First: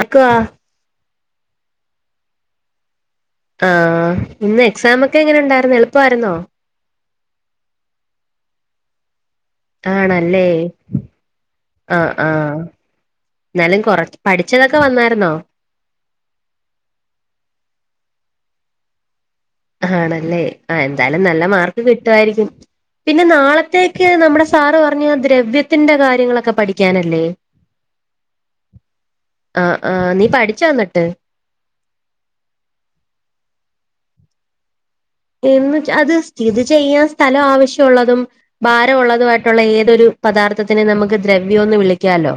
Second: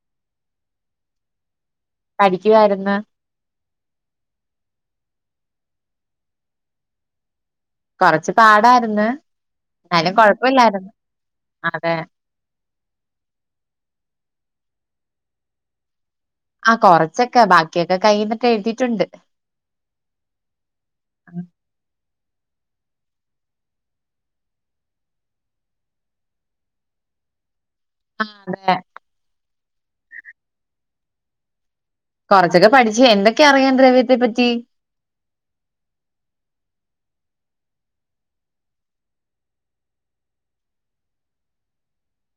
അക്വാ പഠിക്കുവാര്ന്ന് ആഹ് ഇന്ന് എക്സാമൊക്കെ എങ്ങനെ ഉണ്ടാര്ന്ന്എളുപ്പായിര്ന്നോ കൊറച്ച് പാടായിര്ന്ന് ആണല്ലേ അതെ ആഹ് ആ ഇന്നാലും കൊറ പഠിച്ചതൊക്കെ വന്നായിരുന്നോ? ആ കൊറച്ചൊക്കെ ബാക്കിയൊക്കെ കയ്യ്ന്നിട്ട് എഴുതിറ്റുണ്ട് ആണല്ലേ ആ എന്തായാലും നല്ല മാർക്ക് കിട്ടുവായിരിക്കും. പിന്നെ നാളത്തേക്ക് നമ്മുടെ സാറ് പറഞ്ഞ ആ ദ്രവ്യത്തിന്റെ കാര്യങ്ങളൊക്കെ പഠിക്കാനല്ലേ? ഉ ആ അതെ. ആ ആ നീ പഠിച്ചൊ അന്ന്ട്ട് കുറച്ചൊക്കെ പഠിച്ച് എന്തൊക്കെ അറിയാം ദ്രവ്യത്തെ പറ്റി? എന്ന് വെച്ച അത് സ്ഥിതി ചെയ്യാൻ സ്ഥലം ആവശ്യ ഉള്ളതും ഭാര ഉള്ളതു വായിട്ടുള്ള ഏതൊരു പദാർത്ഥത്തിനെ നമുക്ക് ദ്രവ്യം യൊന്ന് വിളിക്കാലോ.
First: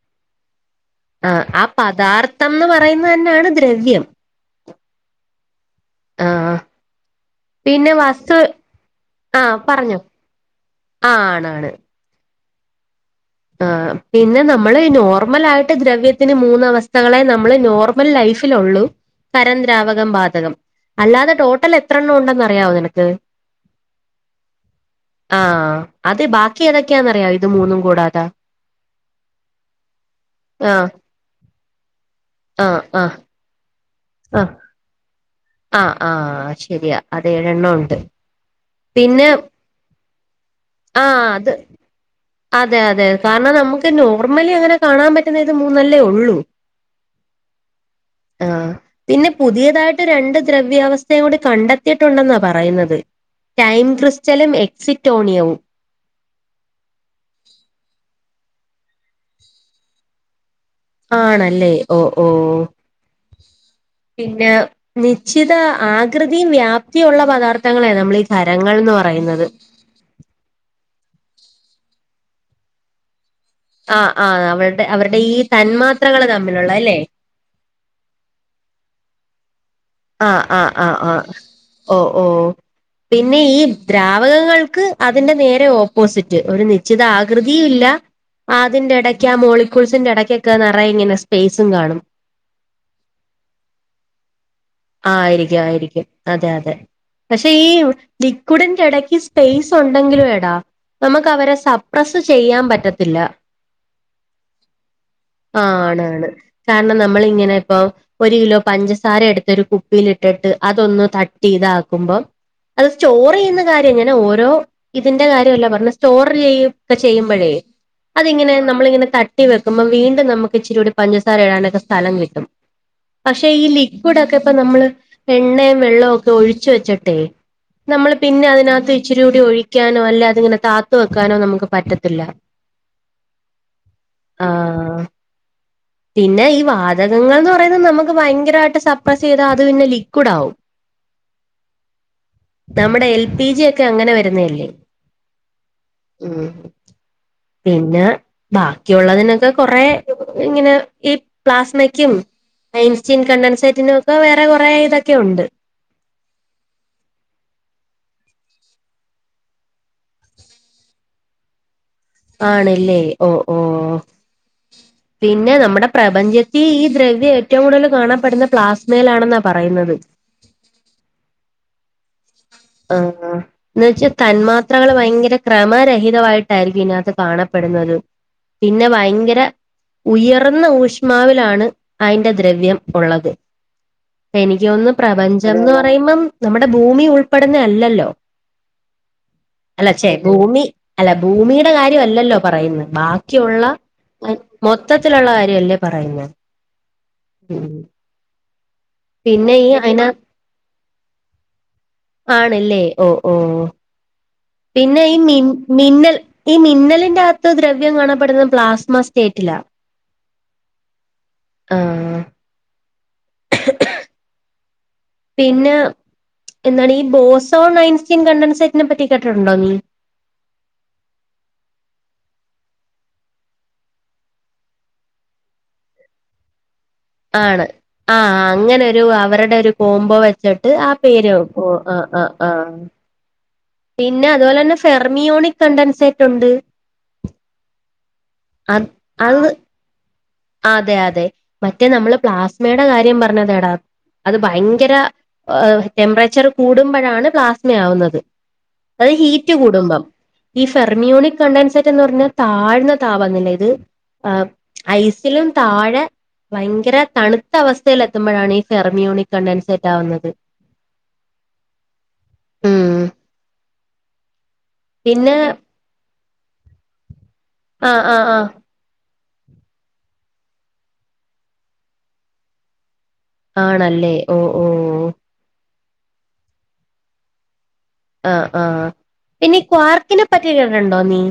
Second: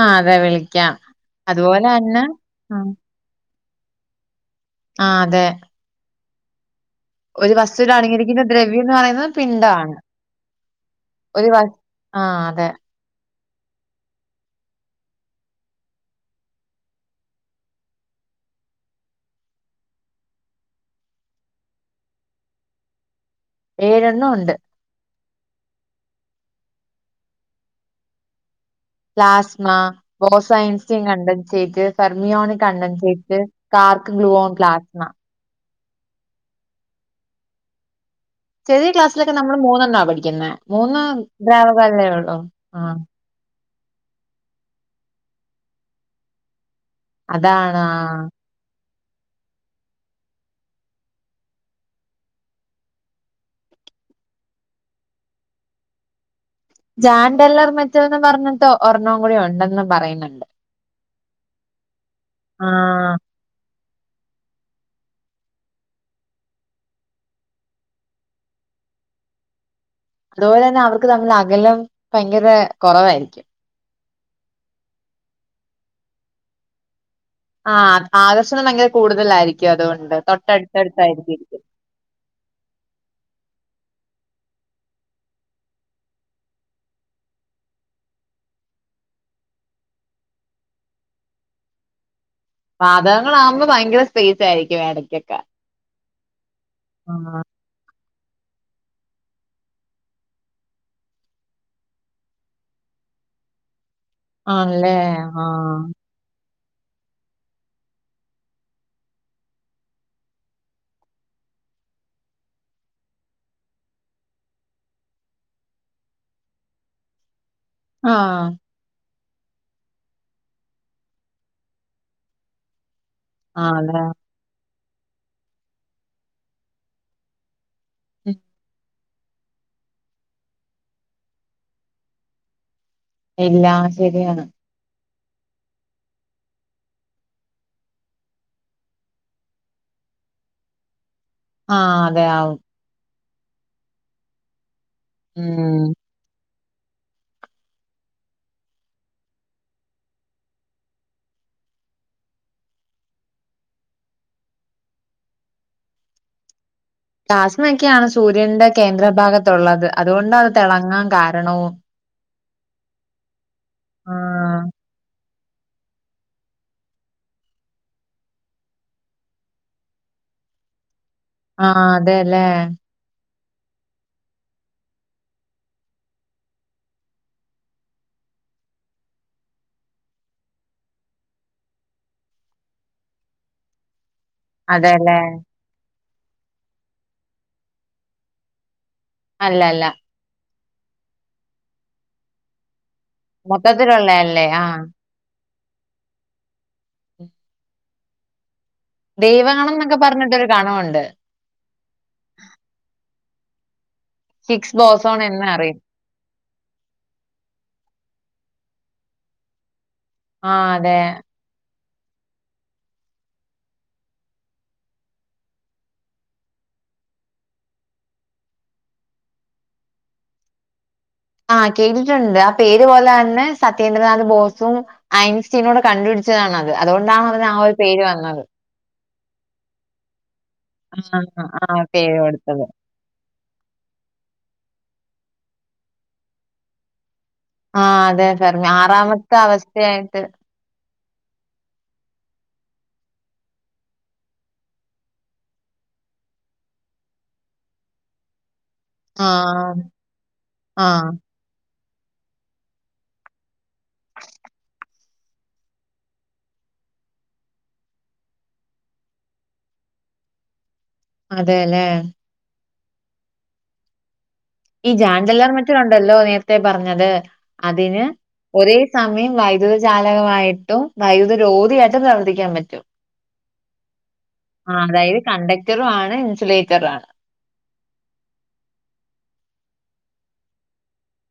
ആ അതെ വിളിക്കാം ആഹ് ആ അതുപോലെ തന്നെ പദാർത്ഥംന്ന് ഉം പറയുന്നത് തന്നെയാണ് ദ്രവ്യം ആ അതെ ആഹ് ആ ഒരു വസ്തുവിൽ അടങ്ങിയിരിക്കുന്ന ദ്രവ്യംന്ന് പറയുന്നത് ആഹ് പിണ്ഡം ആണ് പറഞ്ഞോ ആ ഒരു വ ആ അതെ ആ പിന്നെ നമ്മള് നോർമലായിട്ട് ദ്രവ്യത്തിന് മൂന്ന് അവസ്ഥകളെ നമ്മള് നോർ ഒരു ലൈഫിലൊള്ളു കരം ദ്രാവകം ബാതകം അല്ലാതെ റ്റൊട്ടൽ എത്രണ്ണം ഉണ്ടെന്നറിയവൊ നിനക്ക്? ഏഴെണ്ണം ഉണ്ട് ആഹ് അത് ബാക്കി ഏതൊക്കെയാന്നറിയോ ഇത് മൂന്നും കൂടാതെ പ്ലാസ്മ, ആഹ് ബോസയൻസിംഗ് കണ്ടൻസേറ്റ്, ഫെർമിയോൺ ആഹ് ആഹ് കണ്ടൻസേറ്റ്, കാർ ഗ്ലുവോൺ പ്ലാസ്മ ആ ആ ശെരിയാ അതെ ഏഴെണ്ണം ഉണ്ട് ചെറിയ പിന്നെ ക്ലാസ്സിലൊക്കെ നമ്മള് മൂന്നെണ്ണ പഠിക്കുന്നെ മൂന്ന് ആഹ് അത് ദ്രാവകാല്ലേ ഒള്ളൂ അതെ അതെ കാരണം നമ്മക്ക് നോർമലി അങ്ങനെ കാണാൻ പറ്റുന്നേത് മൂന്നല്ലേ ഒള്ളു. അതാണ് ആഹ് ആഹ് പിന്നെ പുതിയതായിട്ട് രണ്ട് ദ്രവ്യവസ്ഥയും കൂടി കണ്ടെത്തിയിട്ടുണ്ടെന്നാ പറയുന്നത്. ടൈം ക്രിസ്റ്റലും, എക്സിറ്റോണിയവും. ജാൻ ടെല്ലർ മെറ്റൽ ന്ന് പറഞ്ഞ്ട്ട് ഒരെണ്ണം കൂടി ഒണ്ടെന്ന് പറയ്ന്ന്ണ്ട് ആണല്ലേ ഓ ഓ ആഹ് പിന്ന നിശ്ചിത ആകൃതിയും വ്യാപ്തിയും ഒള്ള പദാർത്ഥങ്ങളെ നമ്മൾ ഈ ഖരങ്ങൾന്ന് പറയുന്നത്. അതുപോലെന്നെ അവർക്ക് തമ്മില്ള്ള അകലം ഭയങ്കര കൊറവായിരിക്കും ആഹ് ആഹ് അവൾടെ അവര്ടെ ഈ തന്മാത്രകൾ തമ്മിലുള്ള ല്ലെ ആഹ് ആകർഷണം ഭയങ്കര കൂടുതലായിരിക്കും അതുകൊണ്ട് ആ ആ ആ ആ തൊട്ടടുത്തടുത്തായിരിക്കും. ഓ ഓ പിന്നെ ഈ ദ്രാവകങ്ങൾക്ക് അതിന്റെ നേരെ ഓപ്പോസിറ്റ് ഒരു നിശ്ചിത ആകൃതിയും ഇല്ല ആ അതിന്റെ എടയ്ക്ക ആ മോലിക്കുൾസിന്റെ എടയ്ക്കൊക്കെ നറേ ഇങ്ങനെ സ്പേയ്സും കാണും വാതകങ്ങള ആകുമ്പോ ഭയങ്കര സ്പേസ് ആയിരിക്കും ആ ആ ആയിരിക്കും ആയിരിക്കും അതെ അതെ ആഹ് പക്ഷെ ഈ ലിക്കുഡിന്റെ എടയ്ക്ക് സ്പേസ് ഉണ്ടെങ്കിലും എടാ നമുക്ക് അവരെ സപ്രസ് ചെയ്യാൻ പറ്റത്തില്ല ആണല്ലേ ആ ആഹ് ആണ് ആണ് കാരണം നമ്മൾ ഇങ്ങനെ ഇപ്പൊ ഒരു കിലോ പഞ്ചസാര എട് ത്ത് ഒരു കുപ്പിയിലിട്ടിട്ട് അതൊന്ന് തട്ടി ഇതാക്കുമ്പോ അത് സ്റ്റോറ് എയ്യുന്ന കാര്യം ഇങ്ങനെ ഓരോ ഇതിന്റെ കാര്യല്ല പറഞ്ഞ സ്റ്റോർ ചെയ്യു ക്കെ ചെയ്യുമ്പോഴേ ആഹ് അതിങ്ങനെ നമ്മളിങ്ങനെ തട്ടി വെക്കുമ്പോ വീണ്ടും നമുക്ക് ഇച്ചിരൂടി പഞ്ചസാര ഇടാനൊക്കെ സ്ഥലം കിട്ടും. പക്ഷെ ഈ ആഹ് അതെ ലിക്യുട് ഒക്കെ ഇപ്പോ നമ്മള് എണ്ണോം വെള്ളവും ഒക്കെ ഒഴിച്ച് വെച്ചിട്ടെ. നമ്മള് പിന്നെ അതിനകത്ത് ഇച്ചിരിക്കുടി ഒഴിക്കാനോ, അല്ല അതിങ്ങനെ താത്തുവെക്കാനോ നമുക്ക് പറ്റത്തില്ല. ഇല്ല ശരിയാണ്. ആഹ് പിന്നെ ഈ വാതകങ്ങൾ എന്ന് പറയുന്നത് നമുക്ക് ഭയകരയിട്ട് ശബ്‌ [unintelligible] ചെയതാൽ അത് പിന്നെ ലിക്യുട് ആവും. ആഹ് അതെ ആവും. നമ്മുടെ എൽ പി ജി ഒക്കെ അങ്ങനെ വരുന്നല്ലോ. ഉം. ഉം പിന്നെ. ബാക്കിയുള്ളതിനൊക്കെ കൊറേ ഇങ്ങനെ ഈ പ്ലാസ്മക്യും. ഐൻസ്റ്റീൻ കണ്ടൻസ്റ്റാറ്റിന്റെയൊക്കെ വേറെ കുറെ ഇതൊക്കെയുണ്ട്. പ്ലാസ്മക്ക് ആണ് സൂര്യന്റെ കേന്ദ്രഭാഗത്തുള്ളത്, അത് കൊണ്ട് അത് തിളങ്ങാൻ കാരണവും. ആണല്ലേ ഓ ഓ. ആഹ് പിന്നെ നമ്മുടെ പ്രപഞ്ചത്തിൽ ഈ ദ്രവ്യം ഏറ്റവും കൂടുതൽ കാണപ്പെടുന്ന പ്ലാസ്മയിലാണെന്ന പറയുന്നത്. ആഹ് അതെല്ലേ. ആഹ് ആഹ് എന്ന്‌ വെച്ചാൽ തന്മാത്രകൾ ഭയങ്കര ക്രമരെഹിതമായിട്ടായിരിക്കും ഇതിനകത്ത് കാണപ്പെടുന്നത്. പിന്നെ ഭയങ്കര. ഉയർന്ന ഊഷ്മാവിലാണ് അതിന്റെ ദ്രവ്യം ഉള്ളത്. എനിക്ക് തോന്നു അതെല്ലേ പ്രപഞ്ചം എന്ന് പറയുമ്പം നമ്മുടെ ഭൂമി ഉൾ ഉൾപ്പെടുന്നല്ലല്ലോ അല്ലല്ല അല്ല ചേ. ഭൂമി അല്ല ഭൂമിയുടെ കാര്യാലല്ലോ പറയുന്നേ ബാക്കിയുള്ള മൊത്ത മൊത്തത്തിലുള്ളയല്ലേ ആഹ് മൊത്തത്തിലുള്ള കാര്യല്ലേ പറയുന്നേ ഉം പിന്നെ ഈ ദൈവഗണം എന്നൊക്കെ അയിന പറഞ്ഞിട്ട് ഗണവുണ്ട്. ആണല്ലേ ഒ ഓ ഹിഗ്സ് പിന്നെ ഈ ബോസോൺ മി എന്ന് അറിയും. മിന്നൽ. ഈ മിന്നലിന്റെ അകത്ത് ദ്രവ്യം കാണപ്പെടുന്നത് പ്ലാസ്മ സ്റ്റേറ്റില്ല. ആഹ് അതെ ആഹ് [inaudible] പിന്നെ ഇന്നാണി ഈ ബോസോ ഐൻസ്റ്റീൻ കണ്ടൻസ്റ്റാറ്ററ്റിനെ പറ്റി കേട്ടിട്ടുണ്ടോ നീ. ആഹ്, കേട്ടിട്ടുണ്ട്, ആ പേര് പോലെത്തെന്നെ സത്യേന്ദ്രനാഥ് ബോസും. ഐൻസ്റ്റീൻ കൂടെ കണ്ടുപിച്ചതാണ് അത്. അത്, അതുകൊണ്ടാ ആണ് ആഹ് അങ്ങനെ ഒരു അവരുടെ ഒരു കോംബോ വെച്ച് വെച്ചിട്ട്, ആ ആഹ് പേര് ഉ പേര് ആഹ് ആഹ്. കൊടുത്തത്. പിന്നെഅത്പോലെന്നേ ഫെർമിയോണിക്ക് കണ്ടാൻസ്റ്റാറ്റയുണ്ട്. ആഹ് അതെ അതെ അത് ആറാമത്തെ അത് അവസ്ഥയായിട്ട്. അതെ അതെ മറ്റേ നമ്മള് പ്ലാസ്മയുടെ കാര്യം പറഞ്ഞതടാ. അത് ഭയങ്കര ടെമ്പറേച്ചർ കൂടുമ്പോഴാണ് പ്ലാസ്മ ആവുന്നത്. അത് ഹീറ്റ് ആഹ് കൂടുമ്പം ഈ ആഹ് ഫെർമിയോണിക്ക്. കണ്ടൻസ്റ്റേറ്റ് എന്ന് പറയുന്നത് താഴ്ന്ന താപനില ഇത് ആഹ് ഐസിലും താഴെ ഭയങ്കര തണുത്ത അവസ്ഥയിൽ എത്തുമ്പോഴാണ് ഈ ഫെർമിയോണിക് കണ്ടാൻസ്റ്റാറ്റവുന്നത്. അതെല്ലേ ഉം ഈ പിന്നെ ജാൻജെലർ മറ്റു കണ്ടല്ലോ നേരത്തെ പറഞ്ഞത് ആഹ് അതിന് ആഹ് ആഹ് ഒരേ സമയം വൈദ്യുത ജാലകമായിട്ടും വൈദ്യുത രോദിയായിട്ടും പ്രവർത്തിക്കാൻ പറ്റും. ആണല്ലേ ഓ ഓ അതായത് കണ്ടക്ടറു ആണ് ഇൻസുലേറ്ററുണ്. ആഹ് ആഹ് ഇനി ക്വാർക്കിനെ പറ്റി കേട്ടിട്ടുണ്ടോ നീ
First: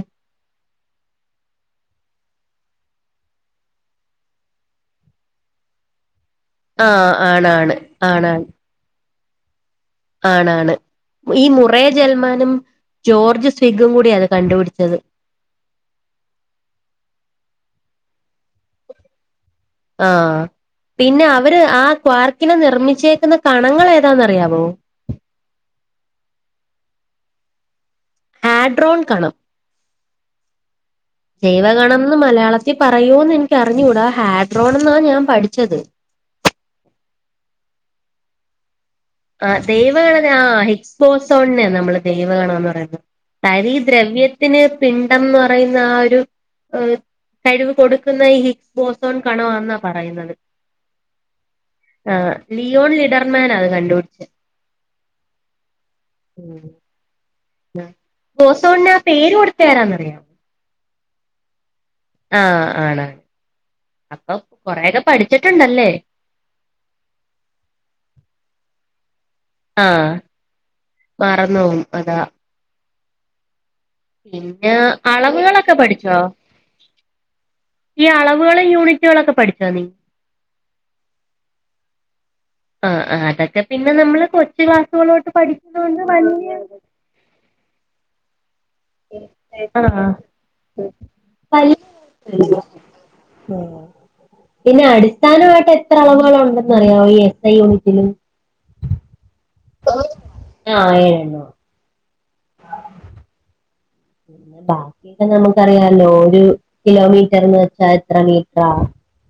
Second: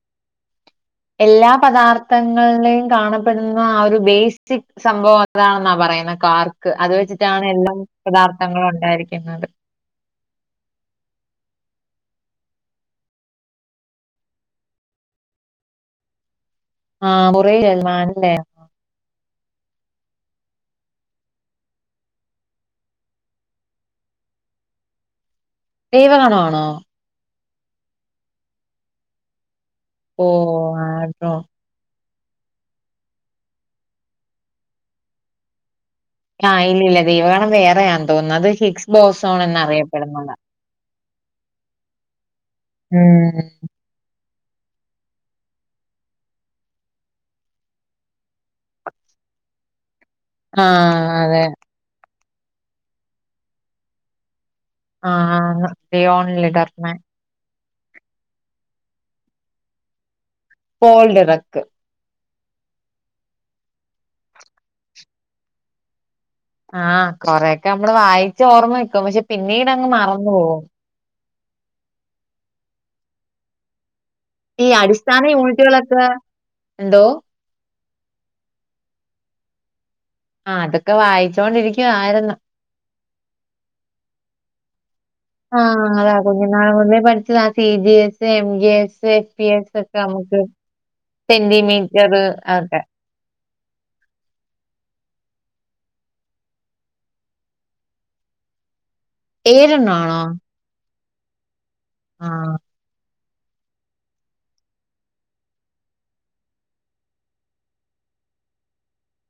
എല്ലാ പദാർത്ഥങ്ങളിലേയും കാണപ്പെടുന്ന ആ ഒരു ബെസ്റ്റിക് സംഭവം അതാണെന്നാ പറയുന്നേ കാർക്ക് അത് ആഹ് വെച്ചിട്ടാണ് ആണാണ് എല്ലാം ആണാണ് പദാർത്ഥങ്ങളും ഉണ്ടായിരിക്കുന്നത്. ആണാണ് ഈ മുറേ ജൽമാനും ജോർജ് സ്വിഗും കൂടിയ അത് കണ്ടുപിടിച്ചത് ആഹ് മുറേ ജൽമാൻ അല്ലെ ആഹ് പിന്നെ അവര് ആ ക്വാർക്കിനെ നിർമ്മിച്ചേക്കുന്ന കണങ്ങൾ ഏതാന്ന് അറിയാവോ ദൈവഗണം ആണോ ആഡ്രോൺ കണം ഓ ആഡ്രോ ദൈവഗണോന്ന് മലയാളത്തിൽ പറയൂന്ന് എനിക്ക്റിഞ്ഞുകൂടാ ഹാഡ്രോൺ എന്നാ ഞാൻ പഠിച്ചത് ആഹ് ഇല്ല ഇല്ല ദൈവഗണ വേറെയാ തോന്നത് അത് ഹിസ് ആ ദൈവഗണത ആ ഹിക്സ്പോസോണെ നമ്മള് ദദേവഗണന്ന് പറയുന്നത് ഉം തരി ദ്രവ്യത്തിന് പിണ്ഡംന്ന് പറയുന്ന ആ ഒരു ഏഹ കഴിവ് കൊടുക്കുന്ന ഈ ഹിക്സ് ബോസോൺ കണം ആന്നാ പറയുന്നത് ആഹ് അതെ ആ ലിയോൺ ലിഡർമാൻ അത് കണ്ടുപിടിച്ചേ ആഹ് ലിയോൺ ലിഡർമാൻ ഓസോണിന് ആ പേര് കൊടുത്തരാന്നറിയോ പോൾഡ് ഇറക്ക് ആഹ് ആണ് അപ്പൊ കൊറെയൊക്കെ പഠിച്ചിട്ടുണ്ടല്ലേ ആഹ് കൊറെൊക്കെ നമ്മള് വായിച്ച ഓർമ്മ വയ്ക്കും പക്ഷെ പിന്നീട് അങ്ങ് മറന്നു പോകും മറന്നോവും അതാ ഈ പിന്നെ അടിസ്ഥാന അളവുകളൊക്കെ യൂണിറ്റുകളൊക്കെ പഠിച്ചോ എന്തോ ഈ അളവുകളും യൂണിറ്റുകളൊക്കെ പഠിച്ചോ നീ ആ അതൊക്കെ വായിച്ചോണ്ടിരിക്കുവായിരുന്നു ആ ആ അതൊക്കെ പിന്നെ നമ്മള് കൊച്ച് ക്ലാസ്സുകളോട്ട് ആഹ് പഠിച്ചോണ്ട് അതാ വല്യാ [unintelligible] പഠിച്ചതാ C B S A M G S A P S ഒക്കെ ആഹ് നമുക്ക് സെന്റിമീറ്റർ ആക്കെ ഉം പിന്നെ അടിസ്ഥാനമായിട്ട് എത്ര അളവുകലുണ്ടെന്നറിയാമോ ഈ എസ് ഐ യൂണിറ്റില് ഏഴ് എണ്ണം ആണോ ആ ഏഴെണ്ണം ആണ് ആ പിന്നെ ബാക്കിയൊക്കെ നമുക്കറിയല്ലോ ഒരു കിലോമീറ്റർന്ന് വെച്ചാ എത്ര മീറ്റർ ആ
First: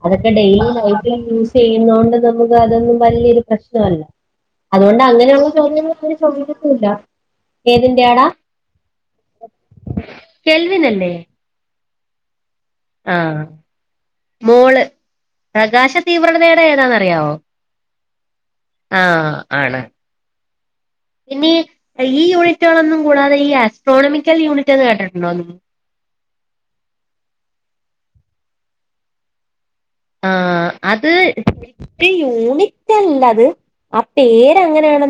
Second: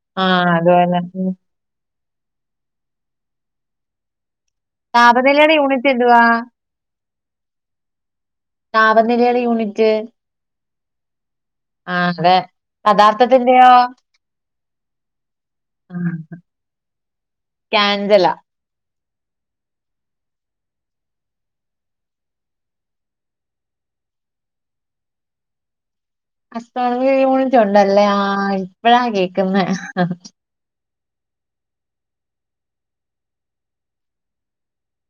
അതൊക്കെ ആഹ് ഡെയിലി അതുപോലെ ലൈഫിൽ ഉം യൂസ് ചെയ്യുന്നകൊണ്ട് നമുക്ക് അതൊന്നും വലിയൊരു പ്രശ്നമല്ല അതുകൊണ്ട് അങ്ങനെ ഒള്ള താപനിലയുടെ യൂണിറ്റ് ചോദ്യങ്ങളൊന്നും എന്തുവാ ചോദിക്കത്തുല്ലാ ഏതിന്റെ ആടാ താപനിലയുടെ യൂണിറ്റ് കേൽവിനല്ലേ ആഹ് അതെ പദാർത്ഥത്തിന്റെയോ മോള് പ്രകാശ തീവ്രണതയുടെ ഏതാന്നറിയാവോ കാൻഡല ആ ആണ് ഇനി ഈ യൂണിറ്റുകളൊന്നും കൂടാതെ ഈ ആസ്ട്രോണമിക്കൽ യൂണിറ്റ് എന്ന് കേട്ടിട്ടുണ്ടോ നീ അസ്ട്രോണമിക്കൽ യൂണിറ്റ് ഒണ്ടല്ലേ ആ ഇപ്പഴാ കേക്കുന്ന ആഹ് അത് ഒരു യൂണിറ്റ്ല്ലത് ആ പേരങ്ങനെയാണ്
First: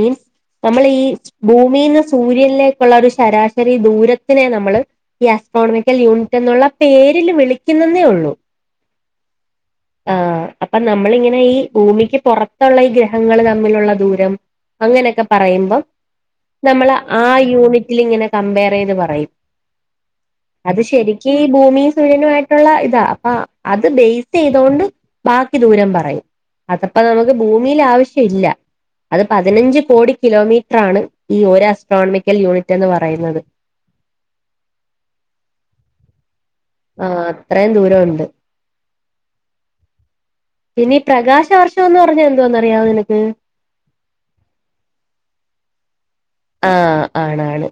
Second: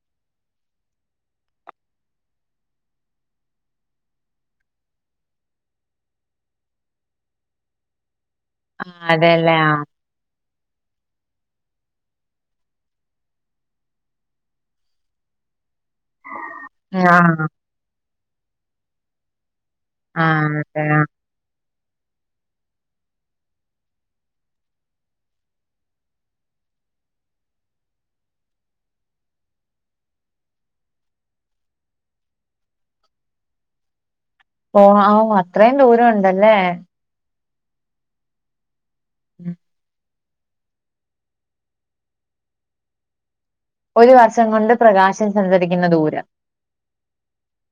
മീൻസ് നമ്മൾ ഈ ഭൂമിന്ന് സൂര്യനിലേക്കുള്ള ഒരു ശരാശരി ദൂരത്തിനെ നമ്മള് ഈ ആസ്ട്രോണമിക്കൽ യൂണിറ്റ് എന്നുള്ള പേരിൽ വിളിക്കുന്നന്നേ ഒള്ളൂ ആ അതെല്ലേ ആ ആ അപ്പൊ നമ്മളിങ്ങനെ ഈ ഭൂമിക്ക് പുറത്തുള്ള ഈ ഗ്രഹങ്ങൾ തമ്മിലുള്ള ദൂരം അങ്ങനെയൊക്കെ പറയുമ്പം നമ്മൾ ആ യൂണിറ്റിൽ ഇങ്ങനെ കംപെയർ ചെയ്ത് പറയും ആ അത് അതെ ശരി ക്ക് ഭൂമിയും സൂര്യനും ആയിട്ടുള്ള ഇതാ അപ്പ അ ബേസ് ചെയ്തോണ്ട് ബാക്കി ദൂരം പറയും അതപ്പ നമുക്ക് ഭൂമിയിൽ ആവശ്യം ഇല്ല അത് പതിനഞ്ച് കോടി കിലോമീറ്റർ ആണ് ഈ ഒരു അസ്ട്രോണമിക്കൽ യൂണിറ്റ് എന്ന് പറയുന്നത്. ഓ ആഹ് അത്രയും ദൂരം ഉണ്ടല്ലേ ആഹ് അത്രയും ദൂരം ഉണ്ട് ഉം പിന്നെ ഈ പ്രകാശ വർഷം എന്ന് പറഞ്ഞ എന്തുവാന്നറിയാവോ നിനക്ക് ഒരു വർഷം കൊണ്ട് പ്രകാശം സഞ്ചരിക്കുന്ന ദൂരം ആഹ് ആണ് ആണ്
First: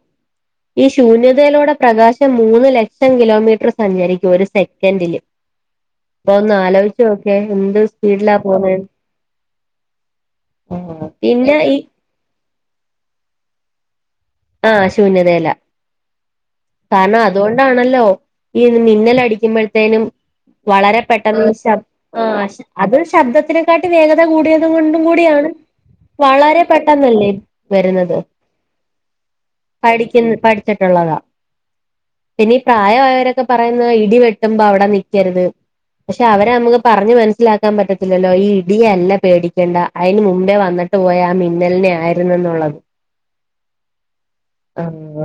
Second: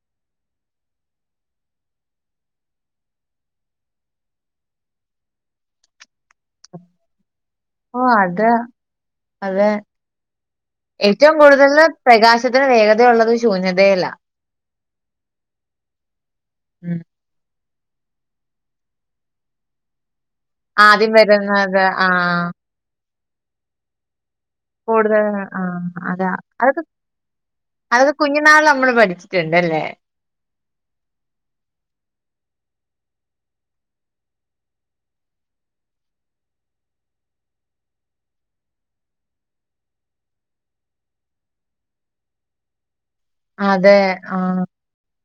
ഈ ശൂന്യതയിലൂടെ പ്രകാശം മൂന്ന് ലക്ഷം കിലോമീറ്റർ സഞ്ചരിക്കും ഒരു സെക്കന്റില് ഒന്ന് ആലോചി നോക്കെ എന്ത് ഓ സ്പീഡിലാ അത് പോവുന്നെന്ന് അത് ആഹ് ഏറ്റവും പിന്നെ കൂടുതൽ ഈ പ്രകാശത്തിന് വേഗത ഉള്ളത് ശൂന്യതയിലാ ആഹ് ശൂന്യതയിലാ ഉം. കാരണം അതുകൊണ്ടാണല്ലോ ഈ മിന്നൽ അടിക്കുമ്പോഴത്തേനും വളരെ ആദ്യം പെട്ടെന്ന് വരുന്നത് ശബ് ആ അത് ശബ്ദത്തിനെക്കാട്ടി വേഗത കൂടിയ കൊണ്ടും കൂടുതൽ കൂടിയാണ് ആ അതാ വളരെ പെട്ടെന്നല്ലേ വരുന്നത് ന്നാൾ നമ്മള് പഠിച്ചിട്ടുണ്ട്ല്ലേ പഠിക്കുന്ന പഠിച്ചിട്ടുള്ളതാ പിന്നെ ഈ പ്രായായവരൊക്കെ പറയുന്ന ഇടി വെട്ടുമ്പോ അവിടെ നിക്കരുത് പഷെ അവരെ നമുക്ക് പറഞ്ഞ് മനസ്സിലാക്കാൻ പറ്റത്തില്ലല്ലോ ഈ ഇടിയല്ല പേടിക്കണ്ട അയിന് മുമ്പേ വന്നിട്ട് പോയ ആ മിന്നലിനെ ആയിരുന്നു എന്നുള്ളത് അതെ ആഹ് ആഹ്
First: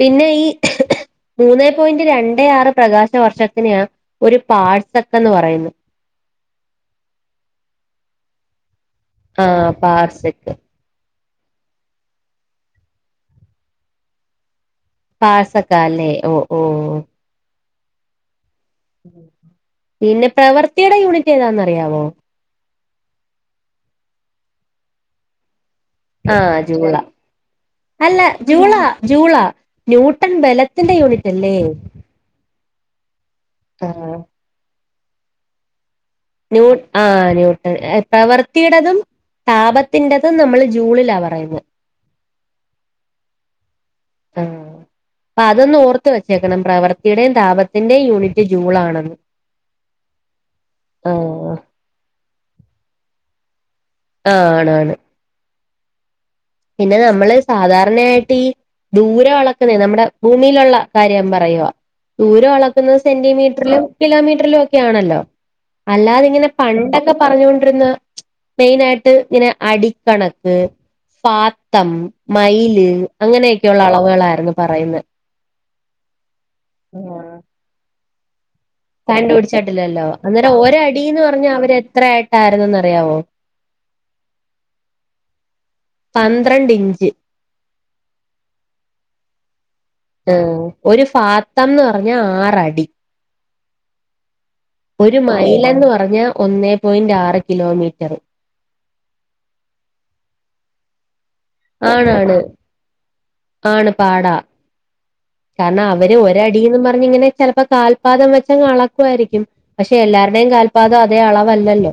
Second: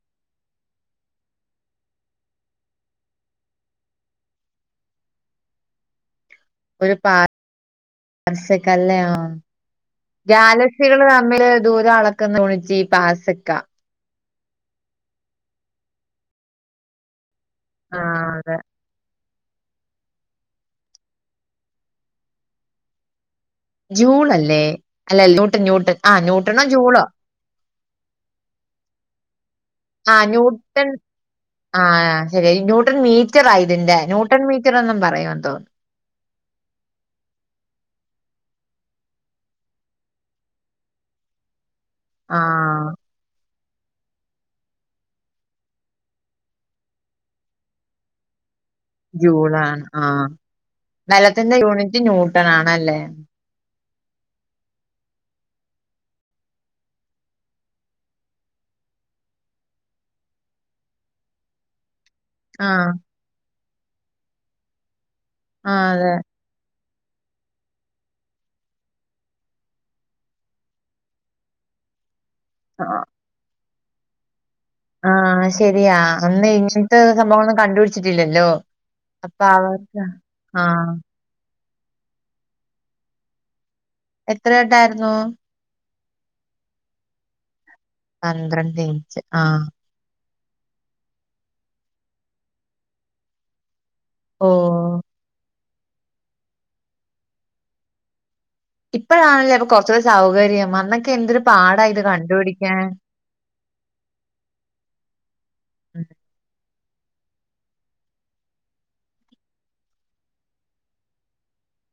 പിന്നെ ഈ മൂന്നേ പോയിന്റ് രണ്ട് ആറ് പ്രകാശ വർഷത്തിനെയാ ഒരു പാഴ്സക്ക് എന്ന് പറയുന്നത് ഒരു പാർ സെക്കല്ലയാ ആഹ് പാർസെക്ക് [unintelligible] തമ്മില് ദൂരം അളക്കുന്ന യൂണിറ്റ് പാസെക്കാ പാഴ്സെക്കാല്ലേ ഓ ഓ ആഹ് അതെ പിന്നെ പ്രവർത്തിയുടെ യൂണിറ്റ് ഏതാന്നറിയാവോ ജൂളല്ലേ അല്ല ന്യൂട്ട് ന്യൂട്ട് ആഹ് ന്യൂട്ടണോ ജൂളോ അല്ല ജൂളാ ജൂളാ ആഹ് ന്യൂട്ടൺ ബലത്തിന്റെ യൂണിറ്റ് അല്ലേ ന്യൂട്ടൻ മീറ്റർ ആ ഇതിന്റെ ആഹ് ന്യൂട്ടൻ മീറ്റർ എന്നും പറയും തോ ന്യൂട്ട് ആ ന്യൂട്ടൺ പ്രവർത്തിയുടെതും താപത്തിന്റെതും നമ്മള് ജൂളിലാ പറയുന്നത് ആഹ് ആഹ് അതൊന്ന് ഓർത്ത് വെച്ചേക്കണം പ്രവൃത്തിയുടെയും താപത്തിന്റെയും യൂണിറ്റ് ജൂളാണ് ജൂളാണ് ആഹ് ആഹ് ബലത്തിന്റെ യൂണിറ്റ് ന്യൂട്ടൺ ആണല്ലേ ആഹ് ആണ് ആണ് പിന്നെ നമ്മള് സാധാരണയായിട്ട് ഈ ദൂര അളക്കുന്നേ നമ്മുടെ ഭൂമിയിലുള്ള കാര്യം പറയോ ദൂരം ആഹ് അളക്കുന്നത് സെന്റിമീറ്ററിലും കിലോമീറ്ററിലും ഒക്കെ ആണല്ലോ ആഹ് അതെ അല്ലാതിങ്ങനെ പണ്ടൊക്കെ പറഞ്ഞോണ്ടിരുന്ന മെയിൻ ആയിട്ട് ഇങ്ങനെ അടിക്കണക്ക് ഫാത്തം മൈല് ആഹ് അങ്ങനെയൊക്കെയുള്ള അളവുകളായിരുന്നു പറയുന്നത് ആഹ് ശരിയാ അന്ന് ഇങ്ങനത്തെ സംഭവങ്ങൾന്നും കണ്ടുപിടിച്ചിട്ടില്ലല്ലോ അപ്പൊ അവർക്ക് കണ്ടുപിടിച്ചിട്ടില്ലല്ലോ അന്നേരം ആഹ് ഒരടീന്ന് പറഞ്ഞ അവര് എത്ര ആയിട്ടായിരുന്നന്ന് അറിയാവോ എത്രയിട്ടായിരുന്നു പന്ത്രണ്ട് ഇഞ്ച്. പന്ത്രണ്ട്ഇഞ്ച് ആഹ് ഒര് ഫാത്തംന്ന്റഞ്ഞാ ആറടി ഓ ഒരു മൈലെന്ന് പറഞ്ഞാ ഒന്നേപോയിന്റ് ആറ് കിലോമീറ്ററ്. ഇപ്പഴാണല്ലേ അപ്പ കൊർച്ചൂടെ സൗകര്യം അന്നൊക്കെ എന്തരു ആണാണ് ആണ് പാട കാരണഅവര് ഒരടീന്ന് പറഞ്ഞിങ്ങനെ ചെലപ്പ കാൽപാദം വെച്ചങ്ങ്അളക്കുവായിരിക്കും പക്ഷെ എല്ലാരുടെയും കാൽപാദം അതേ അളവല്ലല്ലോ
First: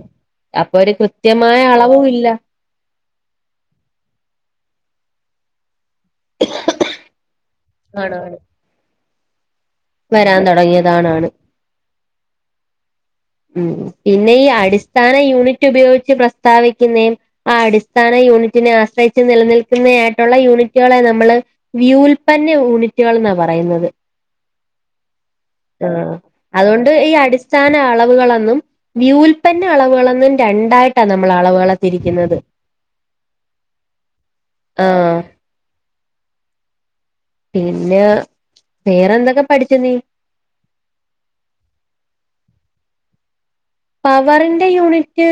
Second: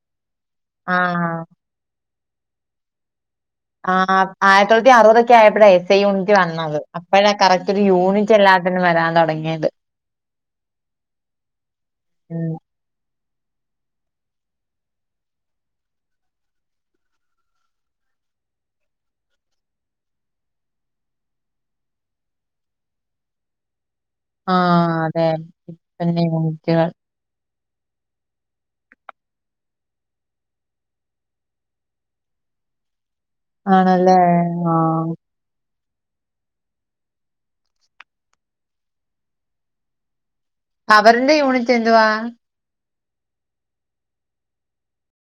അപ്പൊരു ആഹ് കൃത്യമായ അളവുംഇല്ല ആഹ് ആ ആയിര്ത്തി തൊള്ളത്തി അറുപതൊക്കെ ആയപ്പഴേ എസ്സെയ് യൂണിറ്റ് വന്നത് അപ്പഴ കറക്റ്റ് ഒരു യൂണിറ്റ് ആണാണ് അല്ലാ തന്നെവരാൻ തൊടങ്ങിയത് വരാൻ തൊടങ്ങിയതാണ് ആണ് ഉം ഉം പിന്നെ ഈ അടിസ്ഥാന യൂണിറ്റ് ഉപയോഗിച്ച് പ്രസ്താവിക്കുന്നെ ആ അടിസ്ഥാന യൂണിറ്റിനെആശ്രയിച്ച് നിലനിൽക്കുന്നയായിട്ടുള്ള യൂണിറ്റളെ നമ്മള് വ്യൂൽപന്ന യൂണിറ്റൾന്നാ പറയുന്നത്. ആഹ അതെ ആഹ് പിന്നെ യൂണിറ്റുകൾ അതുകൊണ്ട് ഈ അടിസ്ഥാന അളവുകളന്നും വ്യൂൽപന്ന അളവുകളന്നും രണ്ടായിട്ടാ നമ്മള് അളവ്കളെ തിരിക്കുന്നത്. ആണല്ലേ ആഹ ആഹ് പിന്നെ വേറെന്തക്കെ പഠിച്ചുനീ പവറിന്റെ യൂണിറ്റ്എന്തുവാ പവറിന്റെ യൂണിറ്റ്